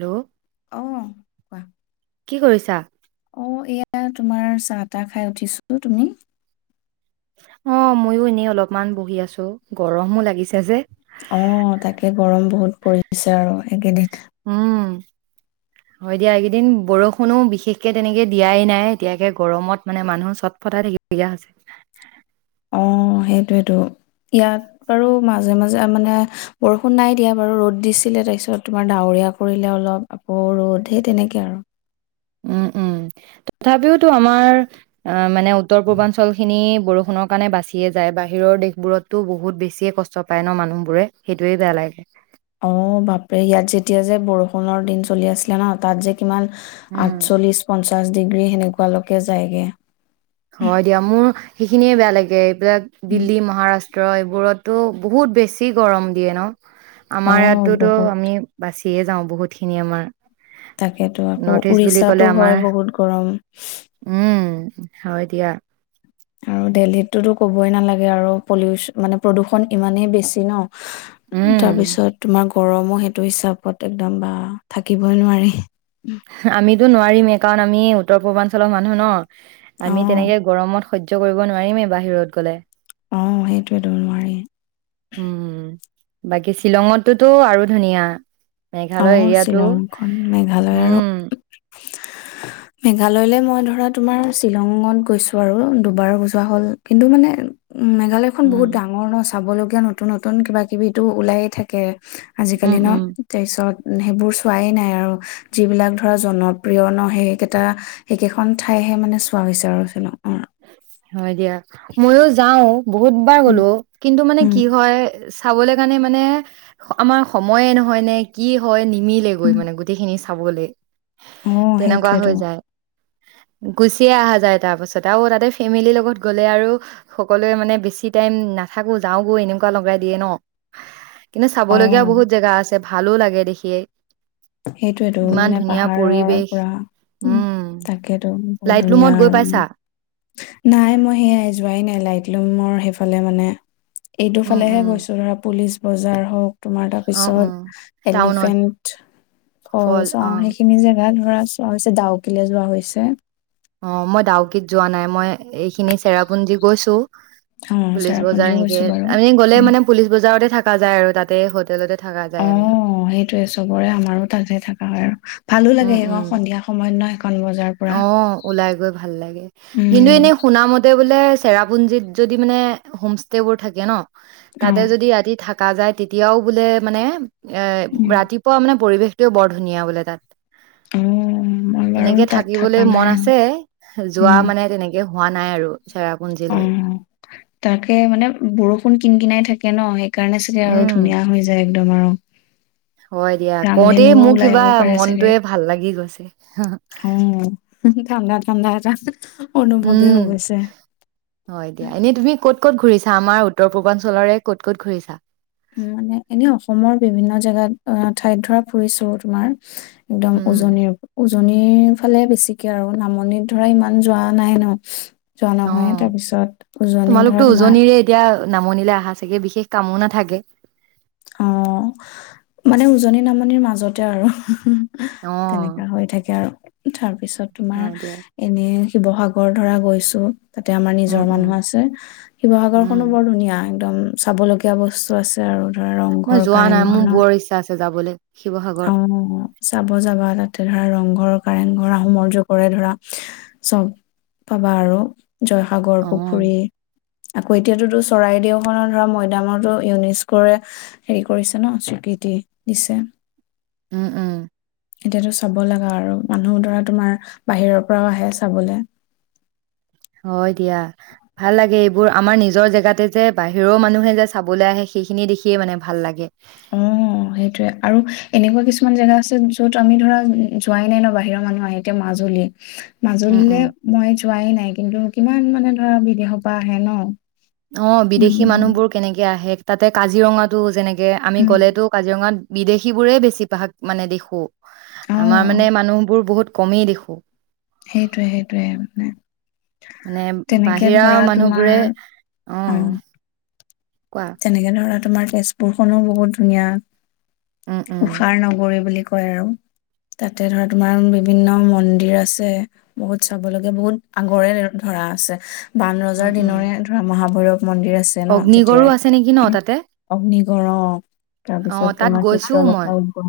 Hello অ অ কি কৰিছা। অ এয়া তোমাৰ চাহ তাহ খাই উঠিছো তুমি অ ময়ো এনেই অলপমান বহি আছো গৰমো লাগিছে যে। অ তাকে গৰম বহুত পৰিছে আৰু তাকে দি উম হয় দিয়া এইকেইদিন বৰষুণো বিশেষকে তেনেকে দিয়াই নাই এতিয়াকে গৰমত মানে মানুহ চট ফটাই থাকিবলগীয়া হৈছে। অঁ সেইটোৱেতো ইয়াত বাৰু মাজে মাজে মানে বৰষুণ নাই দিয়া বাৰু ৰ'দ দিছিলে তাৰপিছত তোমাৰ ডাৱৰীয়া কৰিলে অলপ আকৌ ৰ'দ সেই তেনেকৈ আৰু। উম উম তথাপিওতো আমাৰ আ মানে উত্তৰ পূৰ্বাঞ্চলখিনি। বৰষুণৰ কাৰণে বাচিয়ে যায় বাহিৰৰ দেশবোৰততো বহুত বেছিয়ে কষ্ট পায় ন মানুহবোৰে সেইটোৱেই বেয়া লাগে। অ বাপে ইয়াত যেতিয়া যে বৰষুণ পোন্ধৰ দিন চলি আছিলে ন তাত যে। কিমান উম, আঠচল্লিশ পঞ্চ। পঞ্চাছ ডিগ্ৰী সেনেকুৱালৈকে যায়গে হয় দিয়া মোৰ সেইখিনিয়ে বেয়া লাগে এইবিলাক উম দিল্লী মহাৰাষ্ট্ৰ। ট্ৰ এইবোৰতো বহুত বেছি গৰম দিয়ে ন। অ আমাৰ ইয়াতোতো বহুত আমি বাছি। সিয়ে যাওঁ বহুতখিনি আমাৰ। তাকেতো আকৌ নৰ্থ ইষ্ট বুলি ক'লে উৰিষ্যাতো আমাৰ হয় বহুত গৰম। উম হয় দিয়া। আৰু দেল্লীত টো ক'বই নালাগে আৰু পলিউচ মানে প্ৰদূষণ ইমানেই বেছি ন। উম তাৰপিছত তোমাক। গৰমো সেইটো হিচাপত একদম বা থাকিবই নোৱাৰি। আমি এইটো নোৱাৰিম এই কাৰণ আমি উত্তৰ পূৰ্বাঞ্চলৰ মানুহ ন। অ আমি তেনেকে গৰমত। সহ্য কৰিব নোৱাৰিমেই বাহিৰত গলে আহ সেইটোৱে নোৱাৰি উম বাকী শ্বিলঙতটোতো আৰু ধুনীয়া মেঘালয় অঁ এৰিয়াটো শ্বিলংখন মেঘালয় আৰু উম মেঘালয়লৈ মই ধৰা তোমাৰ শ্বিলঙত গৈছো আৰু দুবাৰ বজোৱা হ'ল কিন্তু মানে উম মেঘালয় খন উম বহুত ডাঙৰ ন চাবলগীয়া নতুন নতুন কিবাকিবিতো ওলায়ে থাকে উম আজিকালি ন উম পিছত সেইবোৰ চোৱাই নাই আৰু যিবিলাক ধৰা জনপ্ৰিয় ন সেইকেইটা সেইকেইখন ঠাইহে মানে চোৱা হৈছে আৰু চ অঁ হয় দিয়া মইয়ো যাওঁ বহুতবাৰ উম গ'লো কিন্তু মানে উম কি হয় চাবলৈ কাৰণে মানে আমাৰ সময়ে নহয় নে কি হয় নি মিলে গৈ মানে গোটেইখিনি চাব গ'লে অঁ সেইটোৱেতো গুচিয়ে অহাঁ যায় তাৰ পাছত তও তাতে ফেমিলিৰ লগত গ'লে আৰু সকলোৱে মানে বেছি টাইম নাথাকো যাওগৈ এনেকুৱা লগাই দিয়ে ন কিন্তু অ চাবলগীয়া বহুত জেগা আছে ভালো লাগে দেখিয়ে সেইটোয়ো ইমান মানে ধুনীয়া পাহাৰৰ পৰিৱেশ পৰা উম তাকেতো বহুত লাইট ধুনীয়া লুমত গৈ আৰু পাইছা একদম নাই মই সেয়াই যোৱাই নলাগ লাইট ফুমৰ সেইফালে মানে এইটো উম ফালেহে উম গৈছো ধৰা পুলিচ বজাৰ হওক তোমাৰ অ অ তাৰপিছত টাউনত এলিফেণ্ট ও ফল চাও অ সেইখিনি যে এয়া ধৰা চোৱা হৈছে ডাউকিলে যোৱা হৈছে অঁ মই ডাউকিত যোৱা নাই মই এইখিনি চেৰাপুঞ্জি গৈছো অ পুলিচ বজাৰ চেৰাপুঞ্জীও এনেকে গৈছো বাৰু। আমি গ'লে মানে পুলিচ বজাৰতে থাক পকা যায় আৰু তাতে হোটেলতে থকা যায় আমি অঁ সেইটোৱে চবৰে আমাৰো তাতহে থকা হয় আৰু ভালো লাগে উম উম সক সন্ধিয়া সময়ত নহয় অ ওলাই গৈ ভাল লাগে কিন্তু উম এনেই শুনা মতে বোলে চেৰাপুঞ্জিত যদি মানে হোম ষ্টে বোৰ থাকে ন অ তাতে যদি ৰাতি থাক থকা যায় তেতিয়াও বোলে মানে এ উম ৰাতিপুৱা মানে পৰিৱেশ সও বৰ ধুনীয়া বোলে তাত অ মই বাৰু তাত থকা থিকিবলৈ নাই মন আৰু আছে যোৱা উম মানে তেনেকে হোৱা নাই আৰু অ চেৰাপুঞ্জীলৈ তাকে মানে বৰষুণ কিন কিনাই থাকে থাকে ন স সেই কাৰণে চাগে আৰু উম ধুনীয়া হৈ যায় দমাৰক হয় দিয়া কওঁতে মোৰ কিবা পাৰে চাগে মনটোয়ে ভাল লাগি গৈছে উম হো হো ঠাণ্ডা পন্দাকাচা উম হয় দিয়া এনেই তুমি ক'ত কত ঘূৰিছা আমাৰ উত্তৰ পূৰ্বাঞ্চলৰে ক' ক'ত ঘূৰিছা উম মানে এনেই অসমৰ বিভিন্ন জেগাত অ ঠাইত ধৰা ফুৰিছো তোমাৰ একদম উম উজনিৰ উজনীৰ ফালে বেছিকে আৰু নামনিত ধৰা ইমান যোৱা নাই ন যোৱা অ নহয়, তাৰপিছত উজনি ধৰা তোমাৰ নামনিলে অহাঁ চাগে বিশেষ কামো নাথাকে অঁ মানে উজনি নামনিৰ মাজতে আৰু অ তেনেককা হৈ থাকে আৰু। উঠাৰ। পিছত তোমাৰ হয় দিয়া এনে শিৱসাগৰ ধৰা গৈছো। তাতে আমাৰ উম নিজৰ উম মানুহ আছে শিৱসাগৰ উম খনো বৰ ধুনীয়া। একদম চাবলগীয়া বস্তু আছে আৰু। ধৰা মই ৰংঘৰ যোৱা নাই মোৰ বোৰৰ ইচ্ছা আছে যাবলে। অঁ চাব যাবা তাতে ধৰা ৰংঘৰ কাৰেংঘৰ আহোমৰ্ অজু কৰে ধৰা চব পাবা আৰু অ জয়সাগৰ পুখুৰী। আকৌ এতিয়াতোতো চৰাইদেউখনৰ ধৰা ময়দামতো ইউনেস্কোৰে হেৰি কৰিছে ন স্বীকৃতি দিছে। উম উম। এতিয়াতো চাব লগা আৰু মানুহ ধৰা তোমাৰ বাহিৰৰ পৰাও আহে চাবলে। হয়। এতিয়া ভাল লাগে। এইবোৰ আমাৰ নিজৰ জেগাতে যে বাহিৰৰ মানুহে যে চাবলৈ আহে সেইখিনিয়ে দেখিয়ে মানে ভাল লাগে। অঁ সেইটয়ে আৰু এনেকুৱা কিছুমান জেগা আছে যত আমি ধৰা যোৱাই নাই ন বাহিৰৰ মানুহ আহে এতিয়া মাজুলী। উম উম মাজুলীলে মই যোৱাই নাই কিন্তু কিমান মানে ধৰা বিদেশৰ পৰা আহে ন অঁ বিদেশী মানুহবোৰ কেনেকে আহে। তাতে কাজিৰঙাতো যেনেক এ আমি উম, গ'লেতো কাজিৰঙাত বিদেশী বোৰেই বেছি ভাগ মানে দেখোঁ আমাৰ অ', মানে মানুহ বোৰ বহুত কমেই দেখোঁ সেইটোয়ে সেইটোয়ে মানে মানে তেনেকে বাহিৰা ধৰা তোমাৰ মানুহবোৰে অ কোৱা তেনেকে ধৰা তোমাৰ তেজপুৰখনো বহুত ধুনীয়া উম উম কুষাৰ নগৰে বুলি কয় কয় আৰু তাতে ধৰা তোমাৰ বিভিন্ন মন্দিৰ আছে বহুত চাব লগে বহুত আগৰে ধৰা আছে বান ৰজাৰ উম উম দিনৰে ধৰা ম ম মন্দিৰ আছে ন অগ্নিগড়ো আছে নেকি ন তেতিয়াৰে তাতে অগ্নিগড়ৰ অ অ তাৰপিছত তাত তোমাৰ গৈছো মই চিত্ৰলেখা উ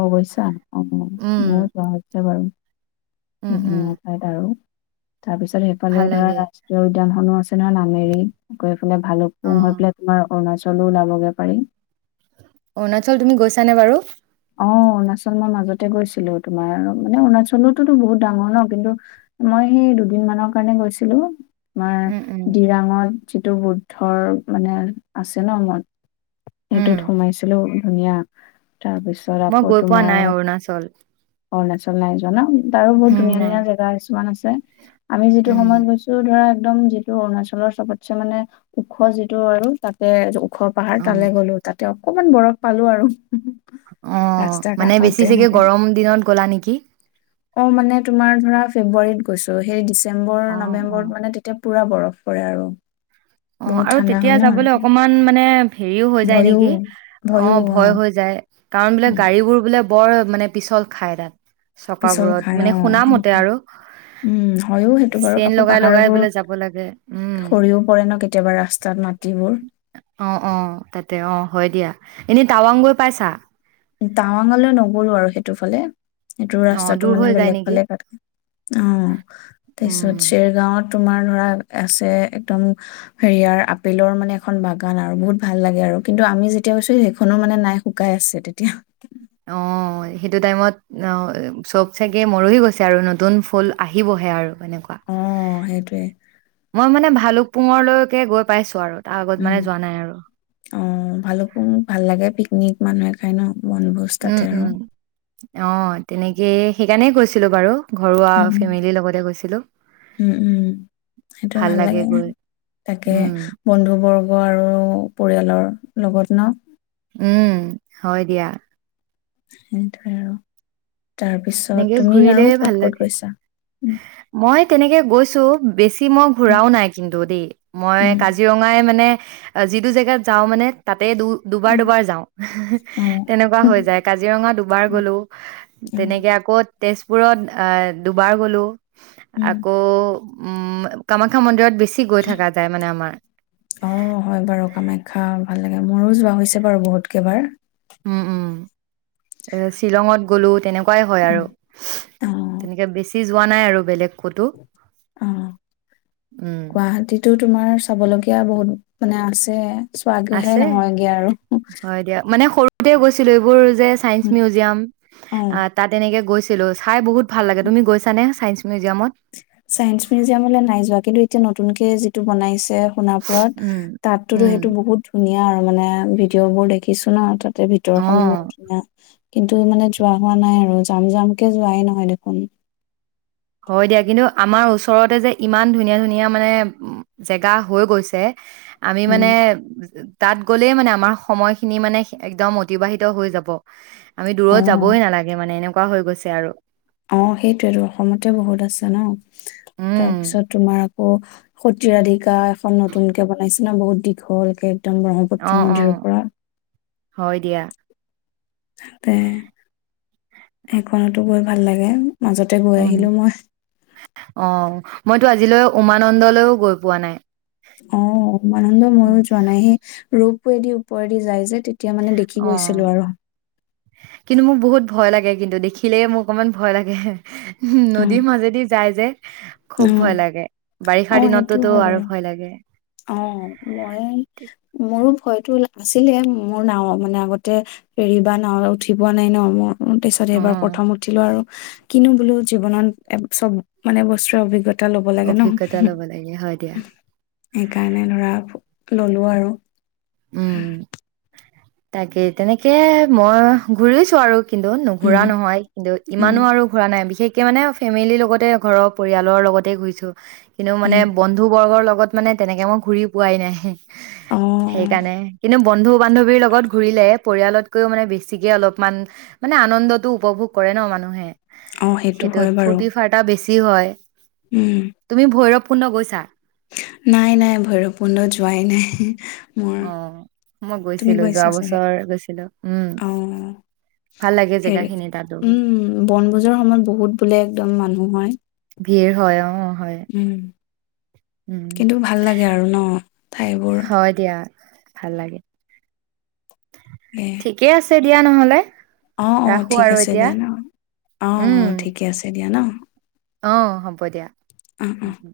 অ গৈছা অ মই উম মোৰ যোৱা হৈছে বাৰু উম উম বিভিন্ন ঠাইত আৰু তাৰপিছত সেইফালে ভাল ধৰা লাগে ৰাষ্ট্ৰীয় উদ্যান হনৰচিনেহৰ নামেৰি গৈ ভালোক অ কুম হৈ পেলাই অৰুণাচলো ওলাবগৈ পাৰি অৰুণাচল তুমি গৈছানে বাৰু? অ অৰুণাচল মই মাজতে গৈছিলো তোমাৰ মানে অৰুণাচলোতোতো বহুত ডাঙৰ ন কিন্তু মই সেই দুদিন মানৰ কাৰণে গৈছিলোঁ আমাৰ উম উম ডিৰাঙত যিটো বুদ্ধৰ মানে আছে ন মন উম সেইটোত সোমাইছিলো ধুনীয়া তাৰপিছত মই আকৌ গৈ পোৱা তোমাৰ নাই অৰুণাচল অৰুণাচল নাই যোৱা ন তাৰো বহুত উম ধুনীয়া নাই ধুনীয়া জেগা কিছুমান আছে আমি যিটো উম সময়ত গৈছো ধৰা একদম যিটো অৰুণাচলৰ চবতছে মানে ওখ যিটো আৰু তাতে ওখ পাহাৰ অ তালে গ'লো তাত এতিয়া অকণমান বৰফ পালো আৰু অঁ ৰাস্তা কাষত এনেকে গ'লা নেকি? অ মানে তোমাৰ ধৰা ফেব্ৰুৱাৰীত গৈছো সেই দি ডিচেম্বৰ অ নৱেম্বৰত মানে তেতিয়া পুৰা বৰফ পৰে আৰু অ বহুত আৰু ঠাণ্ডা তেতিয়া হয় ন যাবলৈ তাতে অকমান মানে হেৰিও হৈ যায় ভয়ো নেকি অ ভয় হৈ যায় কাৰণ বোলে উম গাড়ী বোৰ বোলে বৰ মানে পিছল খায় তাত পিছল চকাবোৰত খাই অ মানে শুনা মতে সেইটো আৰু উম হয়ও সেইটো বাৰু চেইন কাকো লগাই লগাই পাহাৰবোৰ বোলে সৰিও পৰে ন কেতিয়াবা ৰাস্তাত মাটিবোৰ। অঁ অঁ তাতে অঁ হয় দিয়া এনেই টাৱাং গৈ পাইছা টাৱাঙলে নগলো আৰু সেইটোফালে সেইটো অ ৰাস্তাটো দূৰ মানে হৈ যায় বেলেগ নেকি বেলেগ থে অ উম তাৰিছত চেৰগাঁৱত তোমাৰ ধৰা আছে একদম হেৰিয়াৰ আপেলৰ মানে এখন বাগান আৰু বহুত ভাল লাগে আৰু কিন্তু আমি যেতিয়া কৈছো সেইখনো মানে নাই শুকাই আছে তে কতিয়া অ সেইটো টাইমত চব চাগে মৰহি গৈছে আৰু নতুন ফুল আহিবহে আৰু তেনেকুৱা অ সেইটোৱে মই মানে ভা ভালুকপুঙলৈকে গৈ পাইছোঁ আৰু তাৰ আগত মানে উম যোৱা নাই আৰু অঁ ভালোকপুং মোক ভাল লাগে পিকনিক মানুহে খাই ন বনভোজ উম তাতে আৰু উম অঁ তেনেকেই সেইকাৰণেই কৈছিলোঁ বাৰু ঘৰুৱা উ ফেমিলিৰ লগতে গৈছিলো উম উম সেইটোয়ে ভাল লাগে তাকে উম বন্ধু বৰ্গ আৰু পৰিয়ালৰ লগত ন উম হয় দিয়া সেইটোৱে আৰু তাৰ পিছত এনেকে তুমি ঘূৰিলে আৰু ভাল ক'ত ক'ত লাগে গৈছা মই তেনেকে গৈছো বেছি মই ঘুৰাও নাই কিন্তু দেই মই উম, কাজিৰঙাই মানে যিটো জেগাত যাওঁ মানে তাত তাতে দুবাৰ দুবাৰ যাওঁ অ, তেনেকুৱা হৈ যাই কাজিৰঙা দুবাৰ উম, গোলো তেনেকে তেজপুৰত আহ দুবাৰ গলো উম। আকৌ উম কামাখ্যা মন্দিৰত বেছি গৈ থকা যায় মানে আমাৰ অ হয় বাৰু কামাখ্যা ভাল লাগে মোৰো যোৱা হৈছে বাৰু বহুতকেইবাৰ উম উম শ্বিলঙত গ'লো তেনেক হয় হয় আৰু অ, তেনেকে বেছি যোৱা নাই আৰু বেলেগ ক'তো অ, উম গুৱাহাটীতো তোমাৰ চাব লগগীয়া বহুত মানে আছে চোৱাগৈহে আছে নহয়গে আৰু গতে গৈছিলো এইবোৰ যে চাইন্স মিউজিয়াম অ, তাত এনেকে গৈ চাই বহুত ভাল লাগে তুমি গৈছােচা নে চাইন্স মিউজিয়ামত চাইন্স মিউজিয়ামলৈ নাই যোৱা কিন্তু এতিয়া নতুন নতুনকে যিটো বনাইছে সোণাপুৰত উম তাততোতো উম সেইটো বহুত ধুনীয়া আৰু মানে ভিডিঅ' বোৰ দেখিছো ন আৰু তাত তাতে ভিতৰখনো অ মধীয়া কিন্তু মানে যোৱা হোৱা নাই আৰু জাম জামকে যোৱাই নহয় দেখোন হয় দিয়া কিন্তু আমাৰ ওচৰতে যে ইমান ধুনীয়া ধুনীয়া মানে জেগা হৈ গৈছে আমি মানে উম তাত গলেই মানে আমাৰ সময়খিনি মানে একদম অতিবাহিত হৈ যাব আমি অ দূৰত যাবই নালাগে মানে এনেকোৱা কোৱা হৈ গৈছে আৰু অ সেইটোয়টো অসমতে বহুত আছে ন উম তাৰপিছত তোমাৰ অ সতীয়াধিকাৰ এখন নতুনকে বনাইছে না বহুত দীঘল হলগে উত্তম অ ব্ৰহ্মপুত্ৰ অ নদীৰ পৰা হয় দিয়া তাতে সেইখনতো গৈ ভাল লাগে মাজতে গৈ উম আহিলোঁ মই অ মইতো আজিলৈ উমানন্দলৈও গৈ পোৱা নাই অ উমানন্দ ময়ো যোৱা নাই সেই ৰূপ দি ওপৰেদি যায় যে তে অঁ কিন্তু মোক বহুত ভয় লাগে কিন্তু দেখিলে মোৰ অকনমান ভয় লাগে অ', নদীৰ মাজেদি যায় যে খুব অ', ভয় লাগে বাৰিষাৰ দিনতেটো আৰু ভয় লাগে অঁ মই মোৰো ভয়তো ওলাল আছিলে মোৰ নাঁওত মানে আগতে ফেৰি বা নাওঁত উঠি পোৱা নাই ন মই তাৰ পিছত এবাৰ অ প্ৰথম উঠিলোঁ আৰু কিনো বোলো জীৱনত চব মানে বস্তুৰে অভিজ্ঞতা এটা ল'ব লাগে ন অভিজ্ঞতা ল'ব লাগে হয় দিয়া সেইকাৰণে ধৰা ললো আৰু উম হম তাকে তেনেকে মই ঘূৰিছো আৰু কিন্তু নুঘোৰা উম, নহয় কিন্তু উম, ইমানো আৰু ঘুৰা নাই বিশেষ তেওঁ মানে ফেমিলিৰ লগতে ঘৰৰ পৰিয়ালৰ লগতে ঘুৰিছো কিন্তু মানে উম, বন্ধু বৰ্গৰ লগত লগত মানে তেনেকে মই ঘুৰি পোৱাই নাই অ', সেইকাৰণে কিন্তু বন্ধু বান্ধৱীৰ লগত ঘূৰিলে পৰিয়ালত কৌয় মানে বেছিকে অলপমান মানে আনন্দতটো উপভোগ কৰে ন মানুহে অঁ সেইটো হয় বাৰু সেইটো হয় উম, তুমি ভৈৰপূণ সম্পূৰ্ণ গৈছা নাই নাই ভৈৰপূৰ্ণ যোৱাই নাই উম অ মই তুমি গৈছিলো যোৱা গৈছা চাগে বছৰ গৈছিলো উম অ ভাল লাগে জেগা হেৰি খিনি তাতো গৈ। উম বনভোজৰ সময়ত বহুত বোলে একদম মানুহ হয় ভিৰ হয় অ হয় উম, উম কিন্তু ভাল লাগে আৰু ন ঠাইবোৰ হয় দিয়া ভাল লাগে ঠিকে আছে দিয়া নহলে অঁ অঁ ৰাখো ঠিক আৰু আছে এতিয়া দিয়া ন অঁ অঁ ঠিকে আছে দিয়া ন অঁ হ'ব হব দিয়া অ', অ'। উম উম